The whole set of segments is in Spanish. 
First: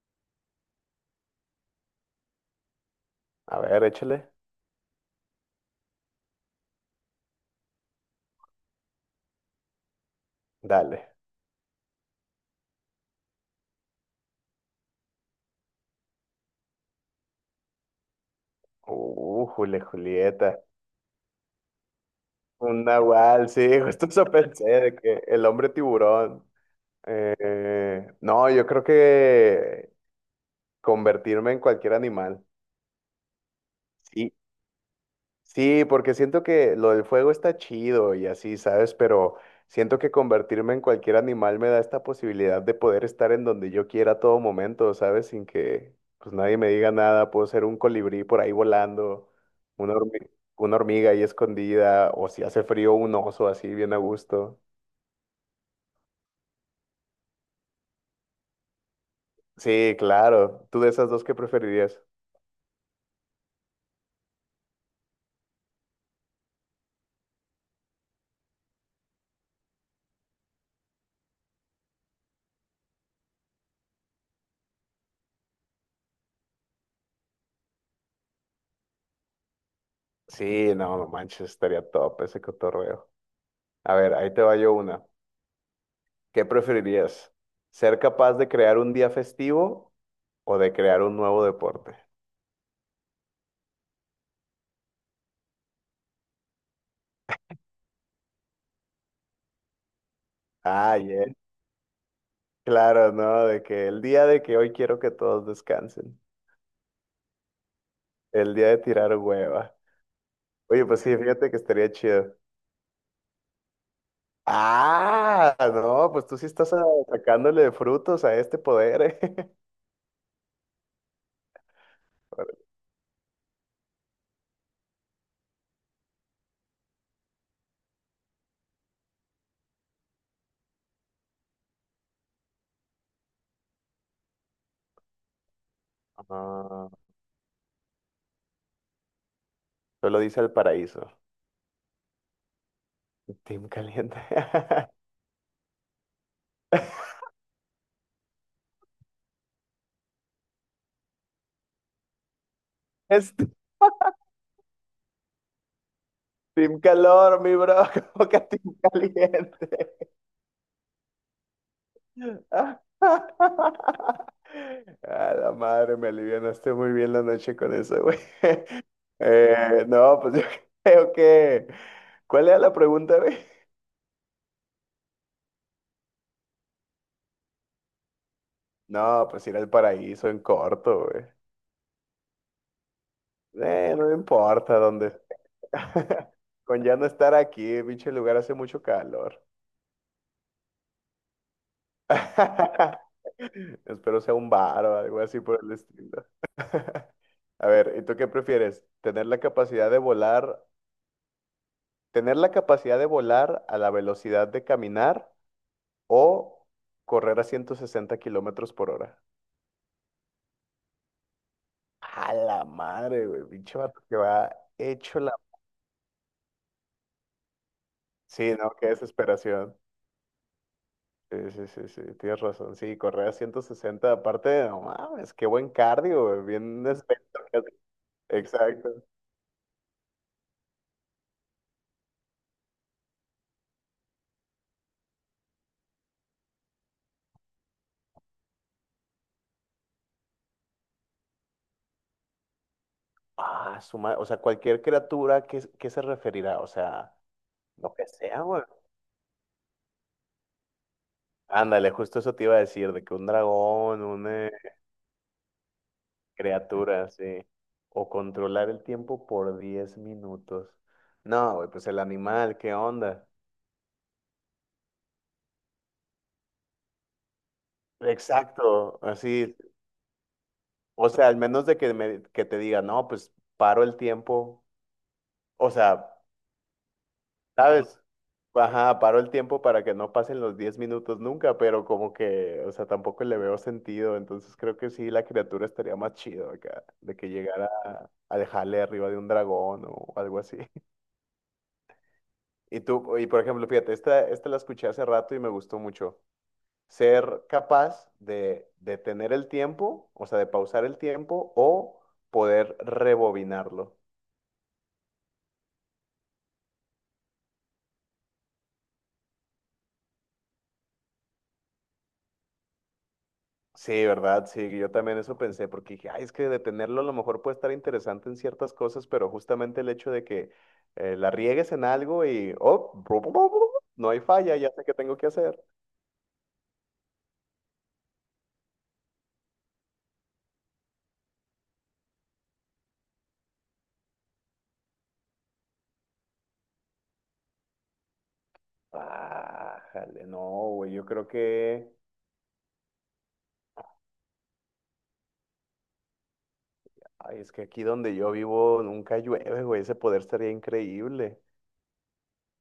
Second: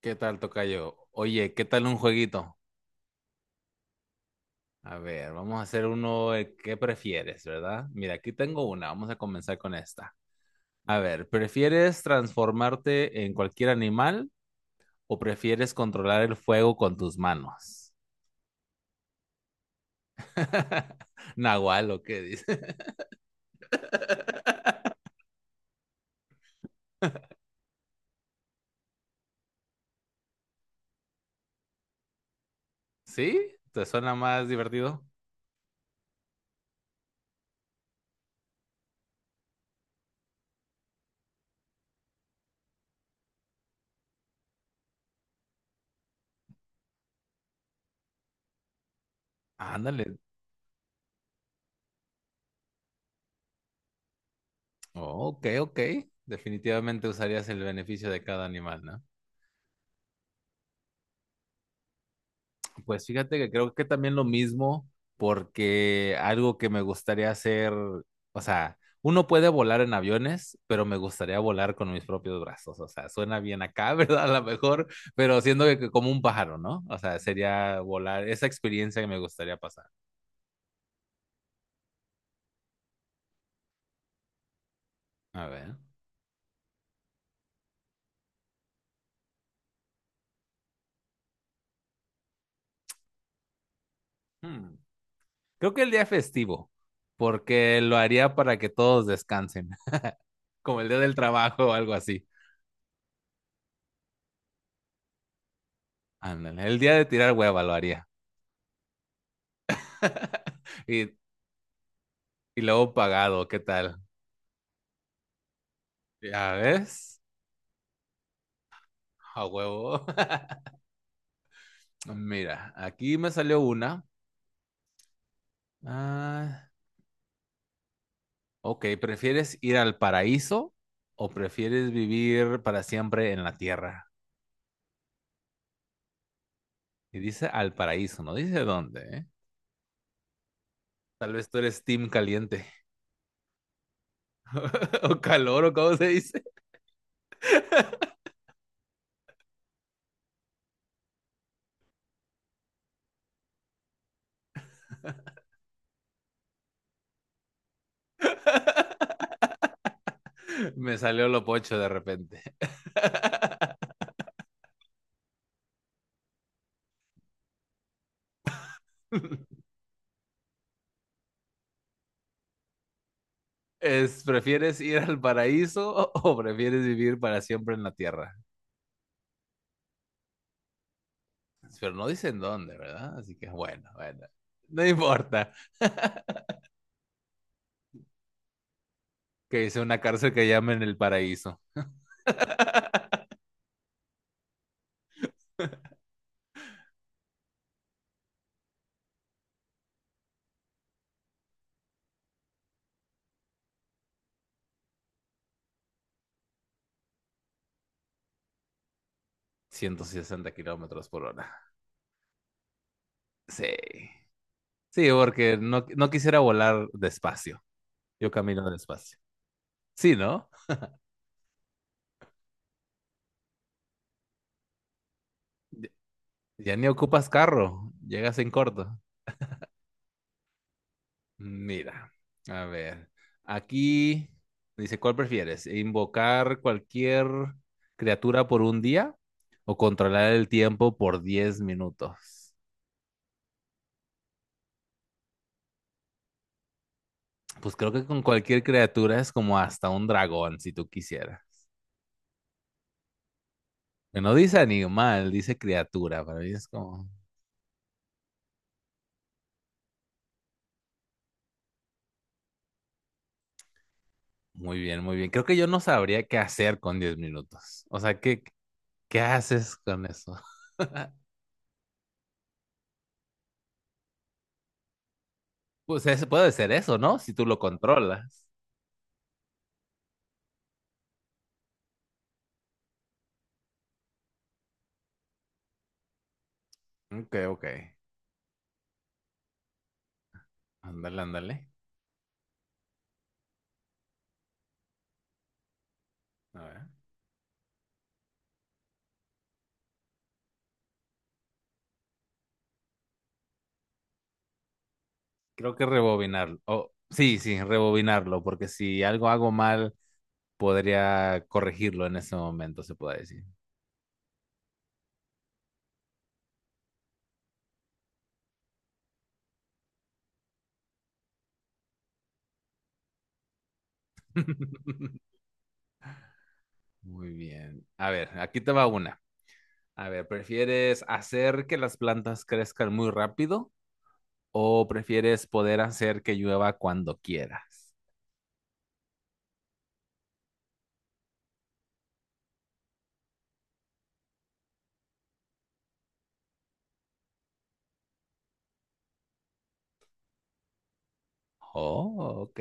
¿Qué tal, tocayo? Oye, ¿qué tal un jueguito? A ver, échale. A ver, vamos a hacer uno, ¿qué prefieres, verdad? Mira, aquí tengo una, vamos a comenzar con esta. A Dale. ver, ¿prefieres transformarte en cualquier animal o prefieres controlar el fuego con tus manos? Julieta. Nahual, ¿o qué dice? Un nahual, sí, justo eso pensé, de que el hombre tiburón. No, yo creo que convertirme en cualquier animal. ¿Sí? ¿Te suena Sí, más divertido? sí, porque siento que lo del fuego está chido y así, ¿sabes? Pero siento que convertirme en cualquier animal me da esta posibilidad de poder estar en donde yo quiera a todo momento, ¿sabes? Sin que pues nadie me diga nada. Puedo ser un colibrí por ahí volando, una Ándale. hormi- una hormiga ahí escondida, o si hace frío, un oso así bien a gusto. Oh, ok, ok. Definitivamente usarías el beneficio de cada animal, ¿no? Sí, claro. ¿Tú de esas dos qué preferirías? Pues fíjate que creo que también lo mismo, porque algo que me gustaría hacer, o sea, uno puede volar en aviones, pero me gustaría volar con mis propios brazos, o sea, suena bien acá, ¿verdad? A lo mejor, pero siendo que como un pájaro, ¿no? O sea, sería volar, esa experiencia que me gustaría pasar. Sí, no, no manches, estaría top ese cotorreo. A ver, ahí te va yo una. A ver. ¿Qué preferirías? ¿Ser capaz de crear un día festivo o de crear un nuevo deporte? hmm, Creo que el día festivo, porque lo haría para que todos descansen, como el día Ah, del bien. trabajo o algo así. Claro, ¿no? De que el día de que hoy quiero que todos descansen. Ándale, el día de tirar hueva lo haría. El día de tirar hueva. Oye, pues Y, sí, fíjate que estaría chido. y luego pagado, ¿qué tal? Ah, no, pues tú sí ¿Ya estás ves? sacándole frutos a este poder, A ¿eh? huevo. Mira, aquí me salió una. Ah, ok, ¿prefieres ir al paraíso o prefieres vivir para siempre en la tierra? No, Y dice al paraíso, no dice dónde, ¿eh? solo dice el paraíso. Tal vez tú eres team caliente. Team caliente. O calor, o cómo se dice. Es Team calor, mi bro. ¿Cómo que Team caliente? Me salió lo pocho de repente. A la madre, me alivianaste muy bien la noche con eso, güey. No, pues yo creo que... ¿Cuál era la pregunta, güey? Es, ¿prefieres ir al paraíso o prefieres vivir para siempre en la tierra? No, pues ir al paraíso en corto, güey. Pero no dicen dónde, ¿verdad? Así que bueno, No me bueno, importa no dónde. importa. Con ya no estar aquí, pinche lugar hace mucho calor. Que es una cárcel que llaman El Paraíso. Espero sea un bar o algo así por el estilo. A ver, ¿y tú qué prefieres? ¿Tener la capacidad de volar a la velocidad de caminar o correr a 160 kilómetros por hora? 160 kilómetros por hora. A la madre, güey. Sí. Pinche vato que va Sí, hecho la. porque no, no quisiera volar despacio. Yo Sí, camino no, qué despacio. desesperación. Sí, ¿no? Sí, sí, sí, sí, tienes razón. Sí, correr a 160 aparte, no mames, qué buen Ya- cardio, güey, Ya bien ni ocupas esbelto, casi. carro. Llegas en Exacto. corto. Mira, a ver. Aquí dice, ¿cuál prefieres? ¿Invocar cualquier criatura por un día o controlar el tiempo por 10 minutos? Ah, o sea, cualquier criatura, ¿qué se referirá? O sea, Pues creo lo que que con sea, cualquier güey. criatura es como hasta un dragón, si tú quisieras. Ándale, justo eso te iba a decir, de que un dragón, Que un, no dice animal, dice criatura. Para mí es como, Criatura, sí. O controlar el tiempo por 10 minutos. No, güey, pues el animal, ¿qué onda? muy bien, muy bien. Creo que yo no sabría qué hacer con 10 minutos. O sea, ¿qué, Exacto, qué así. haces con eso? O sea, al menos de que, que te diga, no, pues paro el tiempo. O Pues sea, puede ser eso, ¿no? Si tú lo ¿sabes? controlas. Ajá, paro el tiempo para que no pasen los 10 minutos nunca, pero como que, o sea, tampoco le veo sentido. Entonces creo que sí, la criatura estaría más chido acá, de que Ok, ok. llegara a dejarle arriba de un dragón o algo así. Ándale, ándale. Y tú, y por ejemplo, fíjate, esta la escuché hace rato y me gustó mucho. A ver. Ser capaz de tener el tiempo, o sea, de pausar el tiempo o poder rebobinarlo. Creo que rebobinarlo. Oh, sí, sí, rebobinarlo, porque si algo hago mal, podría corregirlo en ese momento, se puede decir. Sí, ¿verdad? Sí, yo también eso pensé, porque dije, ay, es que detenerlo a lo mejor puede estar interesante en ciertas cosas, pero justamente el hecho de que la riegues en algo y, oh, no hay falla, ya sé qué tengo que hacer. Muy bien. A ver, aquí te va una. A ver, ¿prefieres hacer que las plantas crezcan muy rápido o prefieres poder hacer que llueva cuando quieras? Ah, jale, no, güey, yo creo que... Ay, es que aquí donde yo vivo nunca llueve, güey. Ese poder estaría increíble. Oh, ok.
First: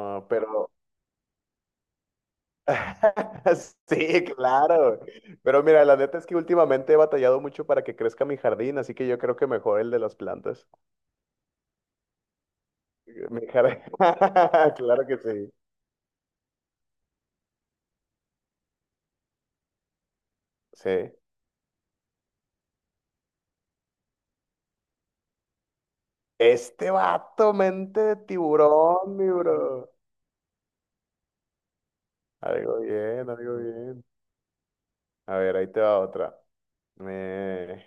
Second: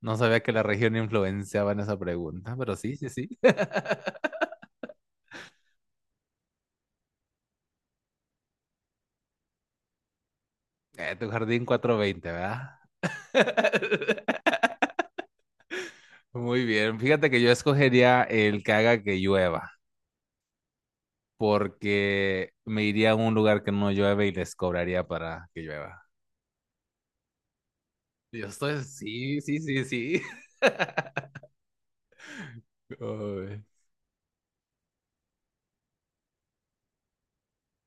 No sabía que la pero región influenciaba en esa pregunta, pero sí, sí, sí. sí, claro. Pero mira, la neta es que últimamente he batallado mucho para que crezca mi jardín, así que yo creo que mejor el de las plantas. Tu jardín 420, ¿verdad? Mi jardín. Claro que sí. Muy bien. Fíjate que yo escogería el que haga que llueva, Sí. porque me iría a un lugar que no llueve y les cobraría para que llueva. Este vato, mente de Yo estoy, tiburón, mi sí, sí, sí, bro. sí. Algo bien, algo Ay. bien. A ver, ahí te va otra. Eh,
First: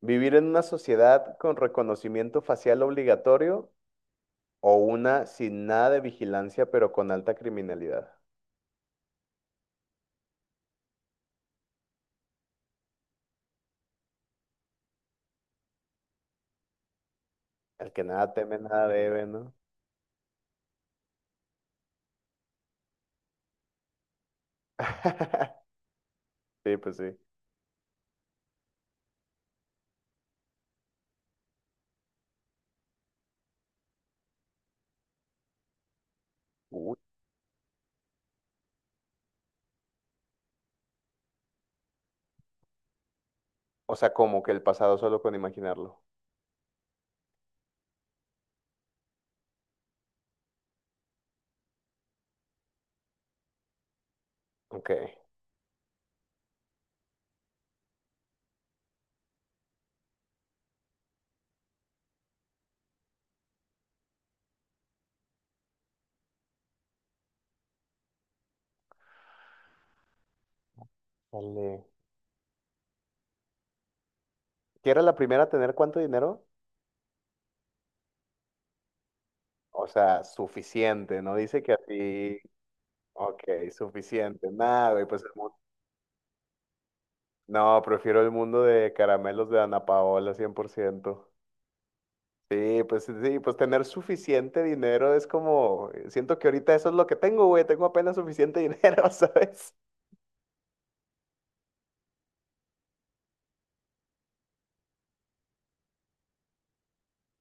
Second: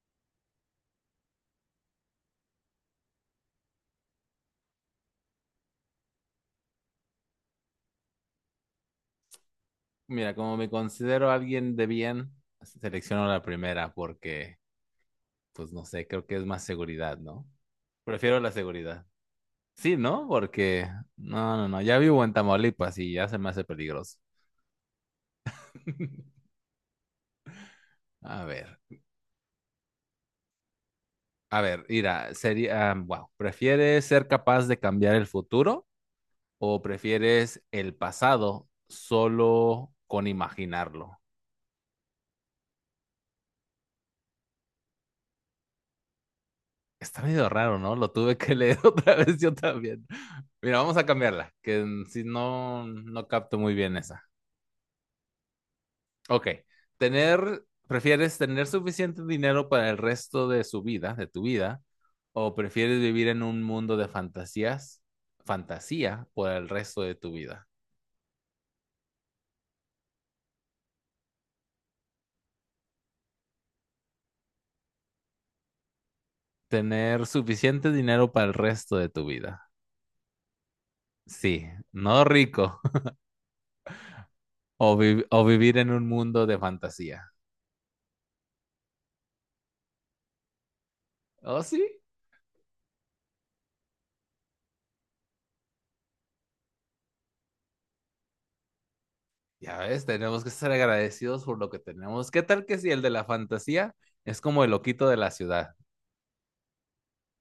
Vivir en una sociedad con reconocimiento facial obligatorio o una sin nada de vigilancia, pero con alta criminalidad. Mira, como me considero alguien de bien, selecciono la primera porque pues no sé, creo que es más seguridad, ¿no? El que nada Prefiero la teme, nada seguridad. debe, ¿no? Sí, ¿no? Porque no, no, no, ya vivo en Tamaulipas y ya se me hace peligroso. Sí, pues sí. A ver, a ver, mira, sería, ah, wow, ¿prefieres ser capaz de cambiar el futuro o Uy. prefieres el pasado solo con imaginarlo? O sea, como que el pasado solo con imaginarlo. Está medio raro, ¿no? Lo tuve que leer otra vez yo también. Mira, vamos a cambiarla, que si no, no capto muy bien esa. Ok. Ok. Tener, ¿prefieres tener suficiente dinero para el resto de su vida, de tu vida, o prefieres vivir en un mundo de fantasías, fantasía por el resto de tu vida? Dale. ¿Qué era la primera a tener cuánto dinero? Tener suficiente dinero para el resto de tu vida. O sea, suficiente, ¿no? Dice Sí, que no así. rico. Ok, suficiente. Nada, O, güey, pues vi- el o mundo. vivir en un mundo de fantasía. No, prefiero el mundo de caramelos de Ana Paola, 100%. ¿Oh, sí? Sí, pues tener suficiente dinero es como, siento que ahorita eso es lo que tengo, güey, tengo apenas suficiente dinero, ¿sabes? Ya ves, tenemos que ser agradecidos por lo que tenemos. ¿Qué tal que si el de la fantasía es como el loquito de la ciudad?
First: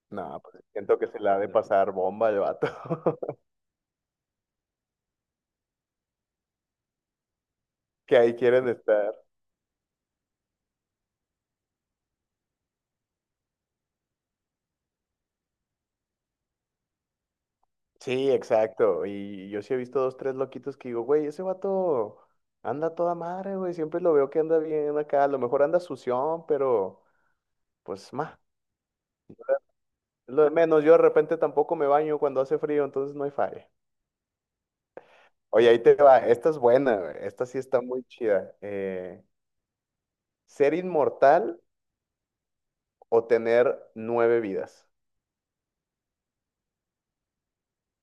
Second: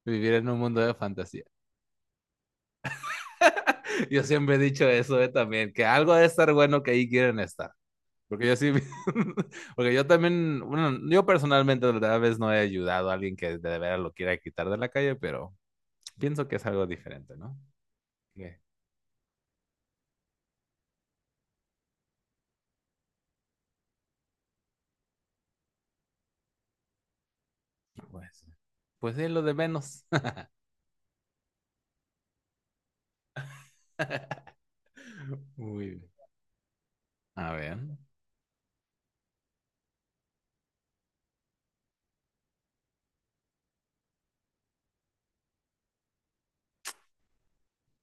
Vivir No, en un pues mundo de siento que se la ha fantasía. de pasar bomba el vato, Yo siempre he dicho eso también, que algo debe estar bueno que ahí quieren estar. que ahí Porque yo quieren sí, estar. porque yo también, bueno, yo personalmente tal vez no he ayudado a alguien que de veras lo quiera quitar de la calle, pero pienso que es algo diferente, ¿no? Sí, Que, exacto, y yo sí he visto dos, tres loquitos que digo, güey, ese vato anda a toda madre, güey, siempre lo veo que anda bien acá, a lo mejor anda sución, pero pues, ma, pues, pues es lo de menos. es lo de menos, yo de repente tampoco me baño cuando hace frío, entonces no hay falla. Oye, ahí Muy te bien. va. Esta es buena, güey. Esta A sí ver, está muy chida. ¿Ser inmortal o tener nueve vidas?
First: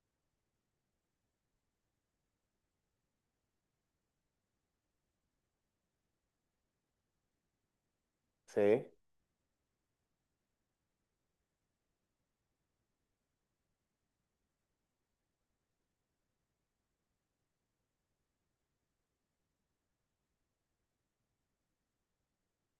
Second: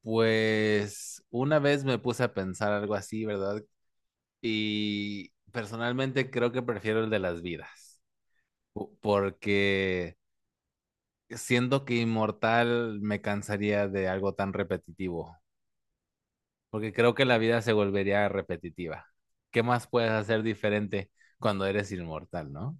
pues una vez me puse a pensar algo así, ¿verdad? Y personalmente creo que prefiero el de las vidas, Sí, porque siento que inmortal me cansaría de algo tan repetitivo, porque creo que la vida se volvería repetitiva. ¿Qué más puedes hacer diferente cuando eres inmortal, no?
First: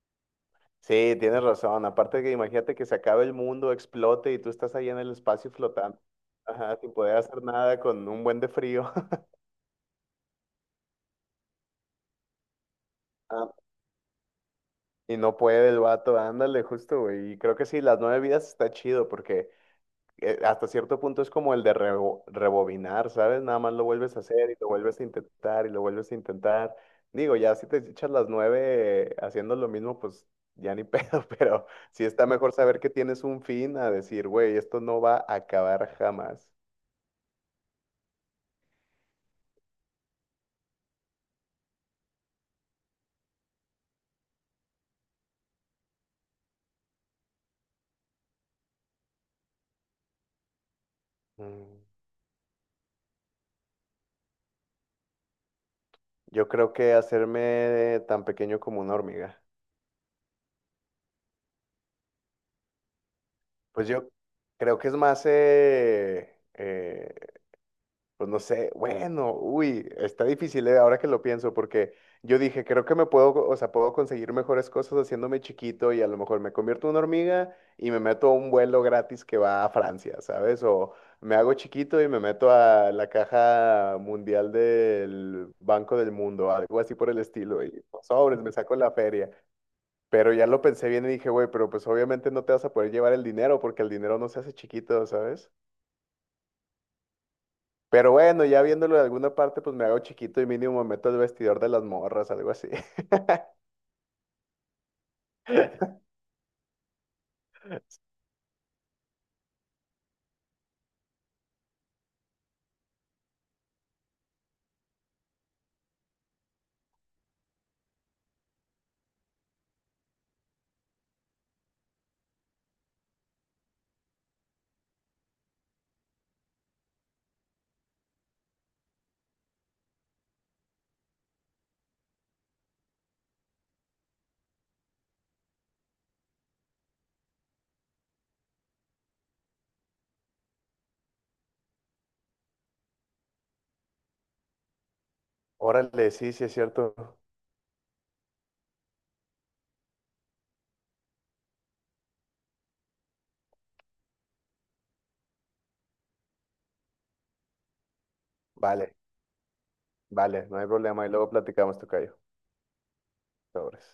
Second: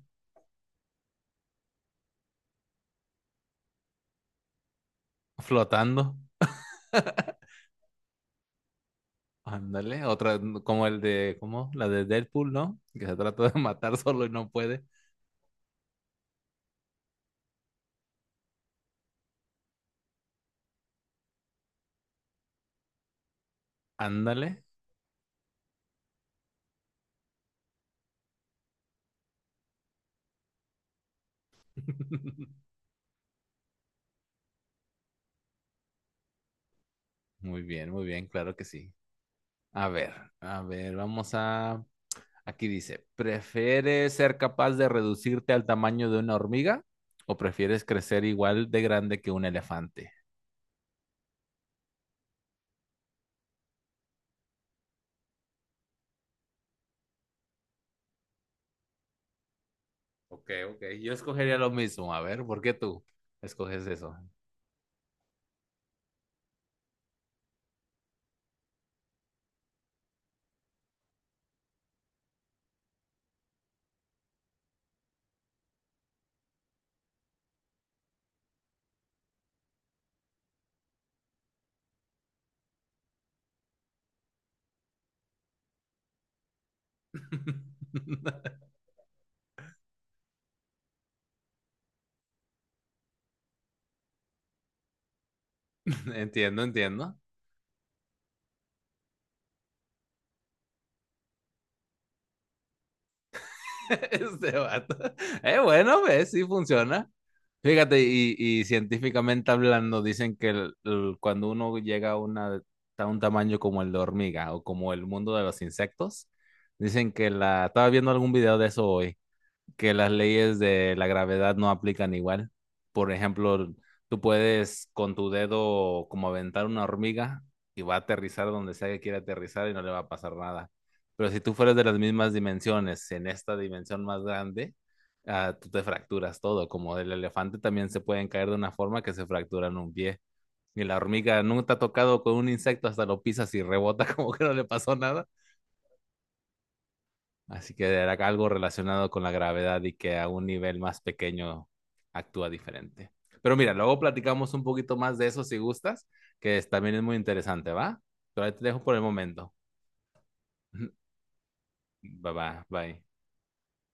sí, tienes razón. Aparte que imagínate que se acabe el mundo, explote y tú estás ahí en el espacio flotando. Flotando, Ajá, sin poder hacer nada con un buen de frío. ándale, otra como el de, ¿cómo? La de Deadpool, ¿no? Que se Ah, trata de matar solo y no puede. y no puede el vato, ándale, justo, güey. Y creo que sí, las nueve vidas está chido porque hasta cierto punto es como el de rebobinar, ¿sabes? Nada más lo vuelves a hacer y Ándale. lo vuelves a intentar y lo vuelves a intentar. Digo, ya si te echas las nueve haciendo lo mismo, pues ya ni pedo, pero sí está mejor saber que tienes un fin a decir, güey, esto no va a acabar jamás. Muy bien, claro que sí. A ver, a ver, vamos a aquí dice, ¿prefieres ser capaz de reducirte al tamaño de una hormiga o prefieres crecer igual de grande que un elefante? Mm, Yo creo que hacerme tan pequeño como una hormiga. Ok, ok, yo escogería lo mismo. A ver, ¿por qué tú escoges Pues yo eso? creo que es más pues no sé, bueno, uy, está difícil, ahora que lo pienso, porque yo dije, creo que me puedo, o sea, puedo conseguir mejores cosas haciéndome chiquito y a lo mejor me convierto en una hormiga y me meto a un vuelo gratis que va a Francia, ¿sabes? O me hago chiquito y me meto a la caja mundial del Banco del Mundo, algo así por el estilo, y pues, sobres, me saco la feria. Pero ya lo pensé bien y dije, güey, pero pues obviamente no te vas a poder llevar el dinero porque el dinero no se hace chiquito, ¿sabes? Entiendo, entiendo. Pero bueno, ya viéndolo de alguna parte, pues me hago chiquito y mínimo me meto al vestidor de las morras, algo así. Este vato. Bueno, ves, sí funciona. Fíjate, y científicamente hablando, dicen que cuando uno llega a un tamaño como el de hormiga o como el mundo de los insectos, dicen que la... Estaba viendo algún video de eso hoy, que las leyes de la gravedad no aplican igual. Por ejemplo, tú puedes con tu dedo como aventar una hormiga y va a aterrizar donde sea que quiera aterrizar y no le va a pasar nada. Pero si tú fueras de las mismas dimensiones, en esta dimensión más grande, ah, tú te fracturas todo. Como el elefante también se pueden caer de una forma que se fracturan un pie. Y la hormiga nunca te ha tocado con un insecto, hasta lo pisas y rebota como que no le pasó nada. Órale, sí, sí es cierto. Así que era algo relacionado con la gravedad y que a un nivel más pequeño actúa diferente. Pero mira, luego platicamos un poquito más de eso si gustas, que también es muy interesante, ¿va? Pero ahí te dejo por Vale, el momento. vale, no hay problema. Y luego platicamos, tocayo. Bye bye, bye. Sobres.